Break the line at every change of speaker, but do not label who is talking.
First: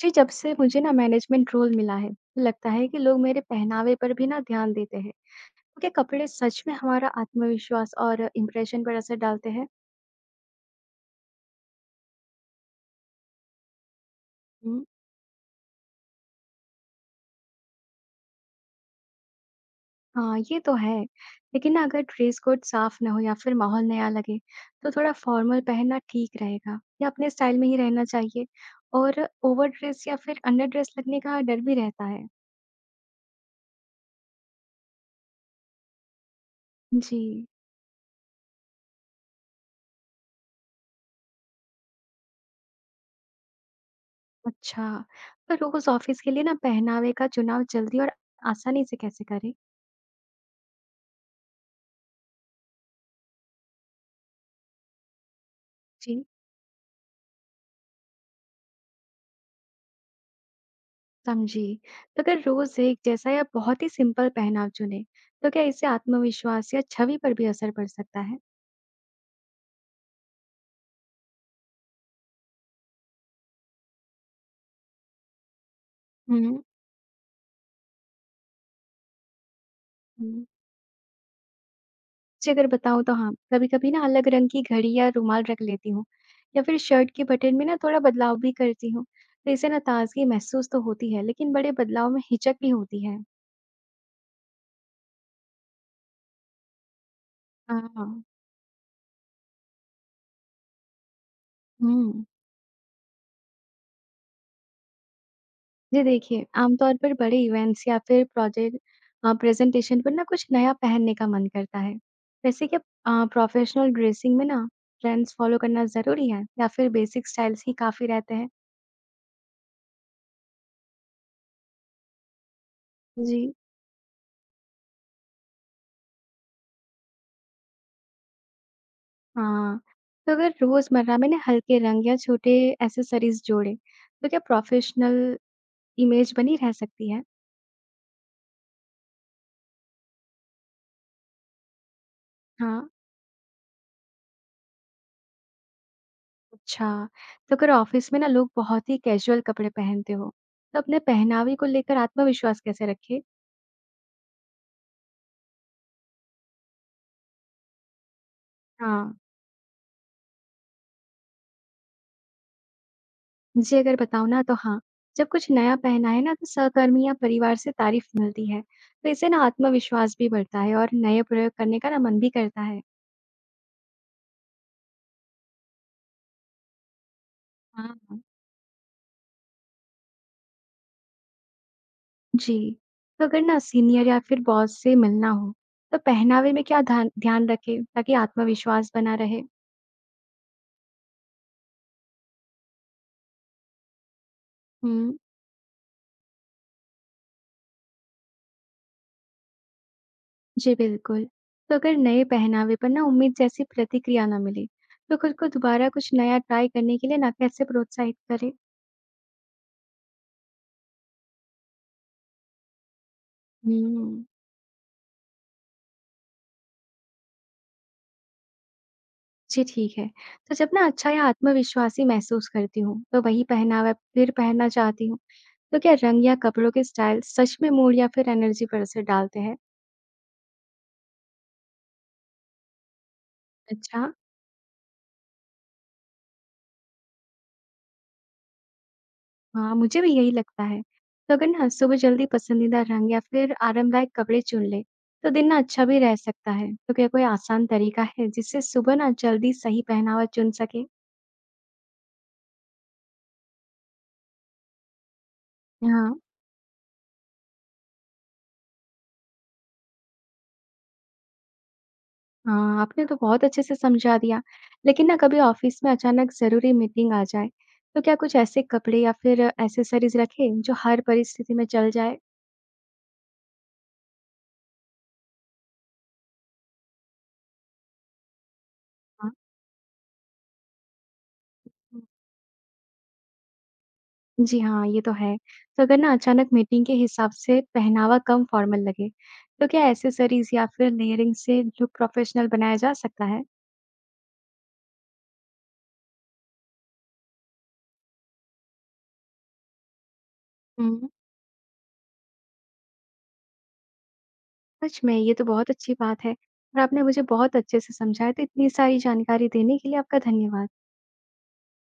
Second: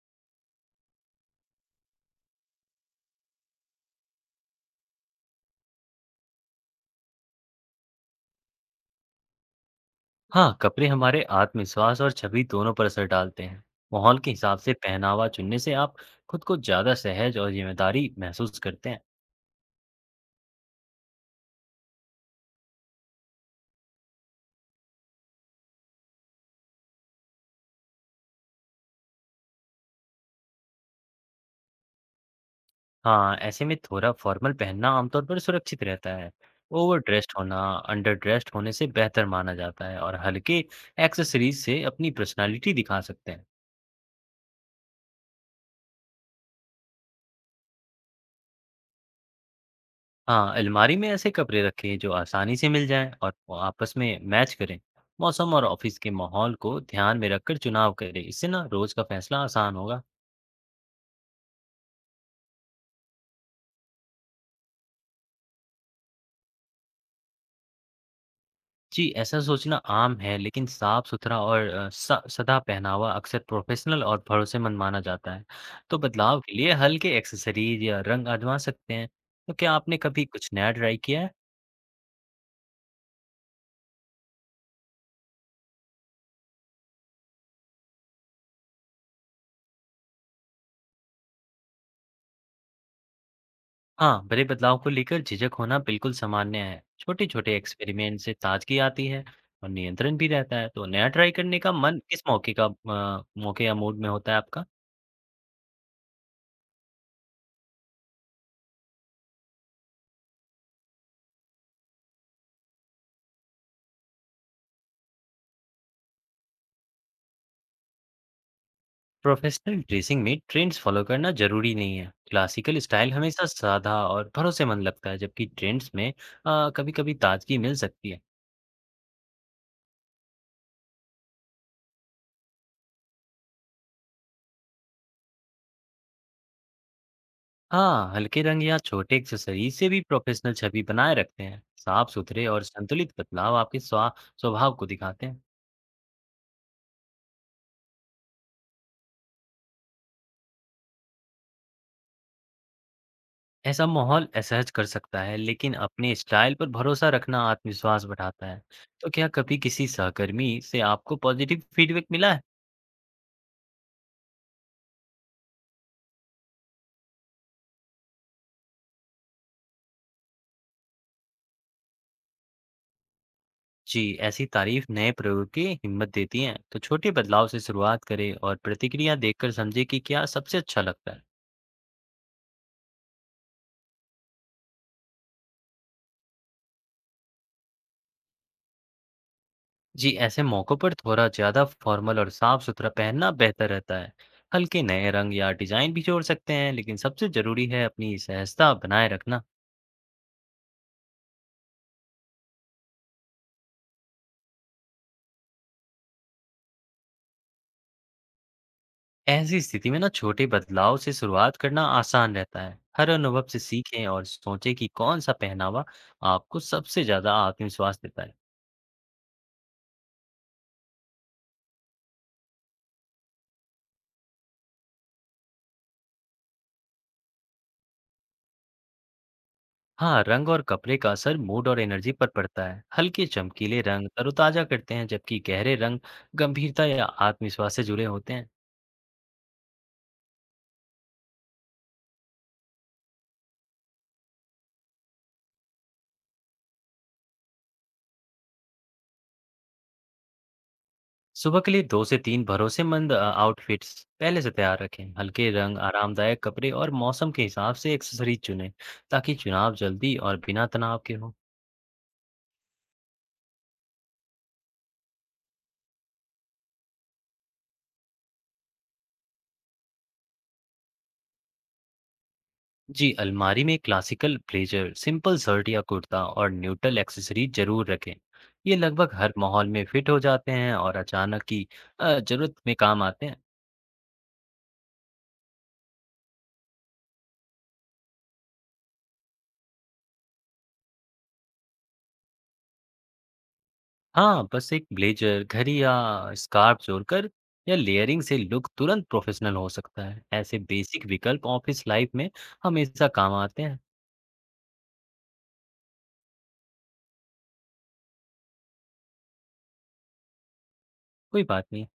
जी, जब से मुझे ना मैनेजमेंट रोल मिला है, तो लगता है कि लोग मेरे पहनावे पर भी ना ध्यान देते हैं। क्या कपड़े सच में हमारा आत्मविश्वास और इम्प्रेशन पर असर डालते हैं?
हाँ, कपड़े हमारे आत्मविश्वास और छवि दोनों पर असर डालते हैं। माहौल के हिसाब से
हुँ,
पहनावा चुनने से आप खुद को ज़्यादा सहज और जिम्मेदारी महसूस करते हैं।
हाँ, ये तो है। लेकिन ना अगर ड्रेस कोड साफ ना हो या फिर माहौल नया लगे, तो थोड़ा फॉर्मल पहनना ठीक रहेगा या अपने स्टाइल में ही रहना चाहिए। और ओवर ड्रेस या फिर अंडर ड्रेस लगने का डर भी रहता है।
हाँ, ऐसे में थोड़ा फॉर्मल पहनना आमतौर पर सुरक्षित रहता है। ओवर
जी,
ड्रेस्ड होना, अंडर ड्रेस्ड होने से बेहतर माना जाता है और हल्के एक्सेसरीज से अपनी पर्सनालिटी दिखा सकते हैं।
अच्छा। पर रोज़ ऑफिस के लिए ना पहनावे का चुनाव जल्दी और आसानी से कैसे करें?
हाँ, अलमारी में ऐसे कपड़े रखें जो आसानी से मिल जाएं और वो आपस में मैच करें। मौसम और ऑफिस के
जी।
माहौल को ध्यान में रखकर चुनाव करें। इससे ना रोज का फैसला आसान होगा।
समझी। तो अगर रोज एक जैसा या बहुत ही सिंपल पहनाव चुने, तो क्या इससे आत्मविश्वास या छवि पर भी असर पड़ सकता है?
जी, ऐसा सोचना आम है, लेकिन साफ-सुथरा और अ, स सदा पहनावा अक्सर प्रोफ़ेशनल और भरोसेमंद माना जाता है। तो बदलाव के
हुँ,
लिए हल्के एक्सेसरीज़ या रंग आज़मा सकते हैं। तो क्या आपने कभी
हुँ।
कुछ नया ट्राई किया है?
जी, अगर बताऊँ तो हाँ, कभी-कभी ना अलग रंग की घड़ी या रुमाल रख लेती हूँ या फिर शर्ट के बटन में ना थोड़ा बदलाव भी करती हूँ। तो इससे ना ताज़गी महसूस तो होती है, लेकिन बड़े बदलाव में हिचक भी होती है।
हाँ, बड़े बदलाव को लेकर झिझक होना बिल्कुल सामान्य है। छोटे-छोटे एक्सपेरिमेंट
हाँ,
से ताज़गी आती है और नियंत्रण भी रहता है। तो नया ट्राई करने का मन किस
हुँ।
मौके का अ, मौके या मूड में होता है आपका?
जी देखिए, आमतौर पर बड़े इवेंट्स या फिर प्रोजेक्ट प्रेज़ेंटेशन पर ना कुछ नया पहनने का मन करता है। वैसे क्या प्रोफ़ेशनल ड्रेसिंग में ना ट्रेंड्स फ़ॉलो करना ज़रूरी है या फिर बेसिक स्टाइल्स ही काफ़ी रहते हैं?
प्रोफेशनल ड्रेसिंग में ट्रेंड्स फॉलो करना जरूरी नहीं है। क्लासिकल स्टाइल
जी।
हमेशा सादा और भरोसेमंद लगता है, जबकि ट्रेंड्स में कभी कभी ताजगी मिल सकती है।
हाँ, तो अगर रोज़मर्रा में ना हल्के रंग या छोटे एक्सेसरीज़ जोड़ें, तो क्या प्रोफ़ेशनल इमेज बनी रह सकती है?
हाँ, हल्के रंग या छोटे एक्सेसरीज से भी प्रोफेशनल छवि बनाए रखते हैं। साफ सुथरे और
हाँ,
संतुलित बदलाव आपके स्वा स्वभाव को दिखाते हैं।
अच्छा। तो अगर ऑफ़िस में ना लोग बहुत ही कैजुअल कपड़े पहनते हों, तो अपने पहनावे को लेकर आत्मविश्वास कैसे रखें?
ऐसा माहौल असहज कर सकता है, लेकिन अपने स्टाइल पर भरोसा रखना आत्मविश्वास बढ़ाता है। तो
हाँ।
क्या कभी किसी सहकर्मी से आपको पॉजिटिव फीडबैक मिला है?
जी, अगर बताऊँ ना तो हाँ, जब कुछ नया पहना है ना तो सहकर्मी या परिवार से तारीफ मिलती है, तो इससे ना आत्मविश्वास भी बढ़ता है और नए प्रयोग करने का ना मन भी करता है।
जी, ऐसी तारीफ नए प्रयोग की हिम्मत देती है। तो छोटे बदलाव से शुरुआत
हाँ।
करें और प्रतिक्रिया देखकर समझे कि क्या सबसे अच्छा लगता है।
जी, तो अगर ना सीनियर या फिर बॉस से मिलना हो, तो पहनावे में क्या ध्यान ध्यान रखें ताकि आत्मविश्वास बना रहे?
जी, ऐसे मौकों पर थोड़ा ज्यादा फॉर्मल और साफ सुथरा पहनना बेहतर रहता है। हल्के नए
हुँ,
रंग या डिजाइन भी जोड़ सकते हैं, लेकिन सबसे जरूरी है अपनी सहजता बनाए रखना।
जी बिल्कुल। तो अगर नए पहनावे पर ना उम्मीद जैसी प्रतिक्रिया ना मिले, तो खुद को दोबारा कुछ नया ट्राई करने के लिए ना कैसे प्रोत्साहित करें?
ऐसी स्थिति में ना छोटे बदलाव से शुरुआत करना आसान रहता है। हर अनुभव से सीखें और
हुँ।
सोचें कि कौन सा पहनावा आपको सबसे ज्यादा आत्मविश्वास देता है।
जी, ठीक है। तो जब ना अच्छा या आत्मविश्वासी महसूस करती हूँ, तो वही पहनावा फिर पहनना चाहती हूँ। तो क्या रंग या कपड़ों के स्टाइल सच में मूड या फिर एनर्जी पर असर डालते हैं?
हाँ, रंग और कपड़े का असर मूड और एनर्जी पर पड़ता है। हल्के चमकीले
अच्छा,
रंग तरोताजा करते हैं, जबकि गहरे रंग गंभीरता या आत्मविश्वास से जुड़े होते हैं।
हाँ, मुझे भी यही लगता है। तो अगर ना सुबह जल्दी पसंदीदा रंग या फिर आरामदायक कपड़े चुन ले, तो दिन ना अच्छा भी रह सकता है। तो क्या कोई आसान तरीका है जिससे सुबह ना जल्दी सही पहनावा चुन सके?
सुबह के लिए 2 से 3 भरोसेमंद आउटफिट्स पहले से तैयार रखें। हल्के रंग,
हाँ।
आरामदायक कपड़े और मौसम के हिसाब से एक्सेसरीज चुनें, ताकि चुनाव जल्दी और बिना तनाव के हो।
हाँ, आपने तो बहुत अच्छे से समझा दिया। लेकिन ना कभी ऑफिस में अचानक ज़रूरी मीटिंग आ जाए, तो क्या कुछ ऐसे कपड़े या फिर एक्सेसरीज़ रखें जो हर परिस्थिति में चल जाए?
जी, अलमारी में क्लासिकल ब्लेजर, सिंपल शर्ट या कुर्ता और न्यूट्रल एक्सेसरीज जरूर रखें। ये लगभग
हाँ।
हर माहौल में फिट हो जाते हैं और अचानक की जरूरत में काम आते हैं।
जी हाँ, ये तो है। तो अगर ना अचानक मीटिंग के हिसाब से पहनावा कम फॉर्मल लगे, तो क्या एक्सेसरीज़ या फिर लेयरिंग से लुक प्रोफेशनल बनाया जा सकता है?
हाँ, बस एक ब्लेजर, घड़ी या स्कार्फ जोड़कर या लेयरिंग से लुक तुरंत प्रोफेशनल हो सकता है। ऐसे बेसिक
हम्म।
विकल्प ऑफिस लाइफ में हमेशा काम आते हैं।
सच में ये तो बहुत अच्छी बात है और आपने मुझे बहुत अच्छे से समझाया, तो इतनी सारी जानकारी देने के लिए आपका धन्यवाद।
कोई बात नहीं।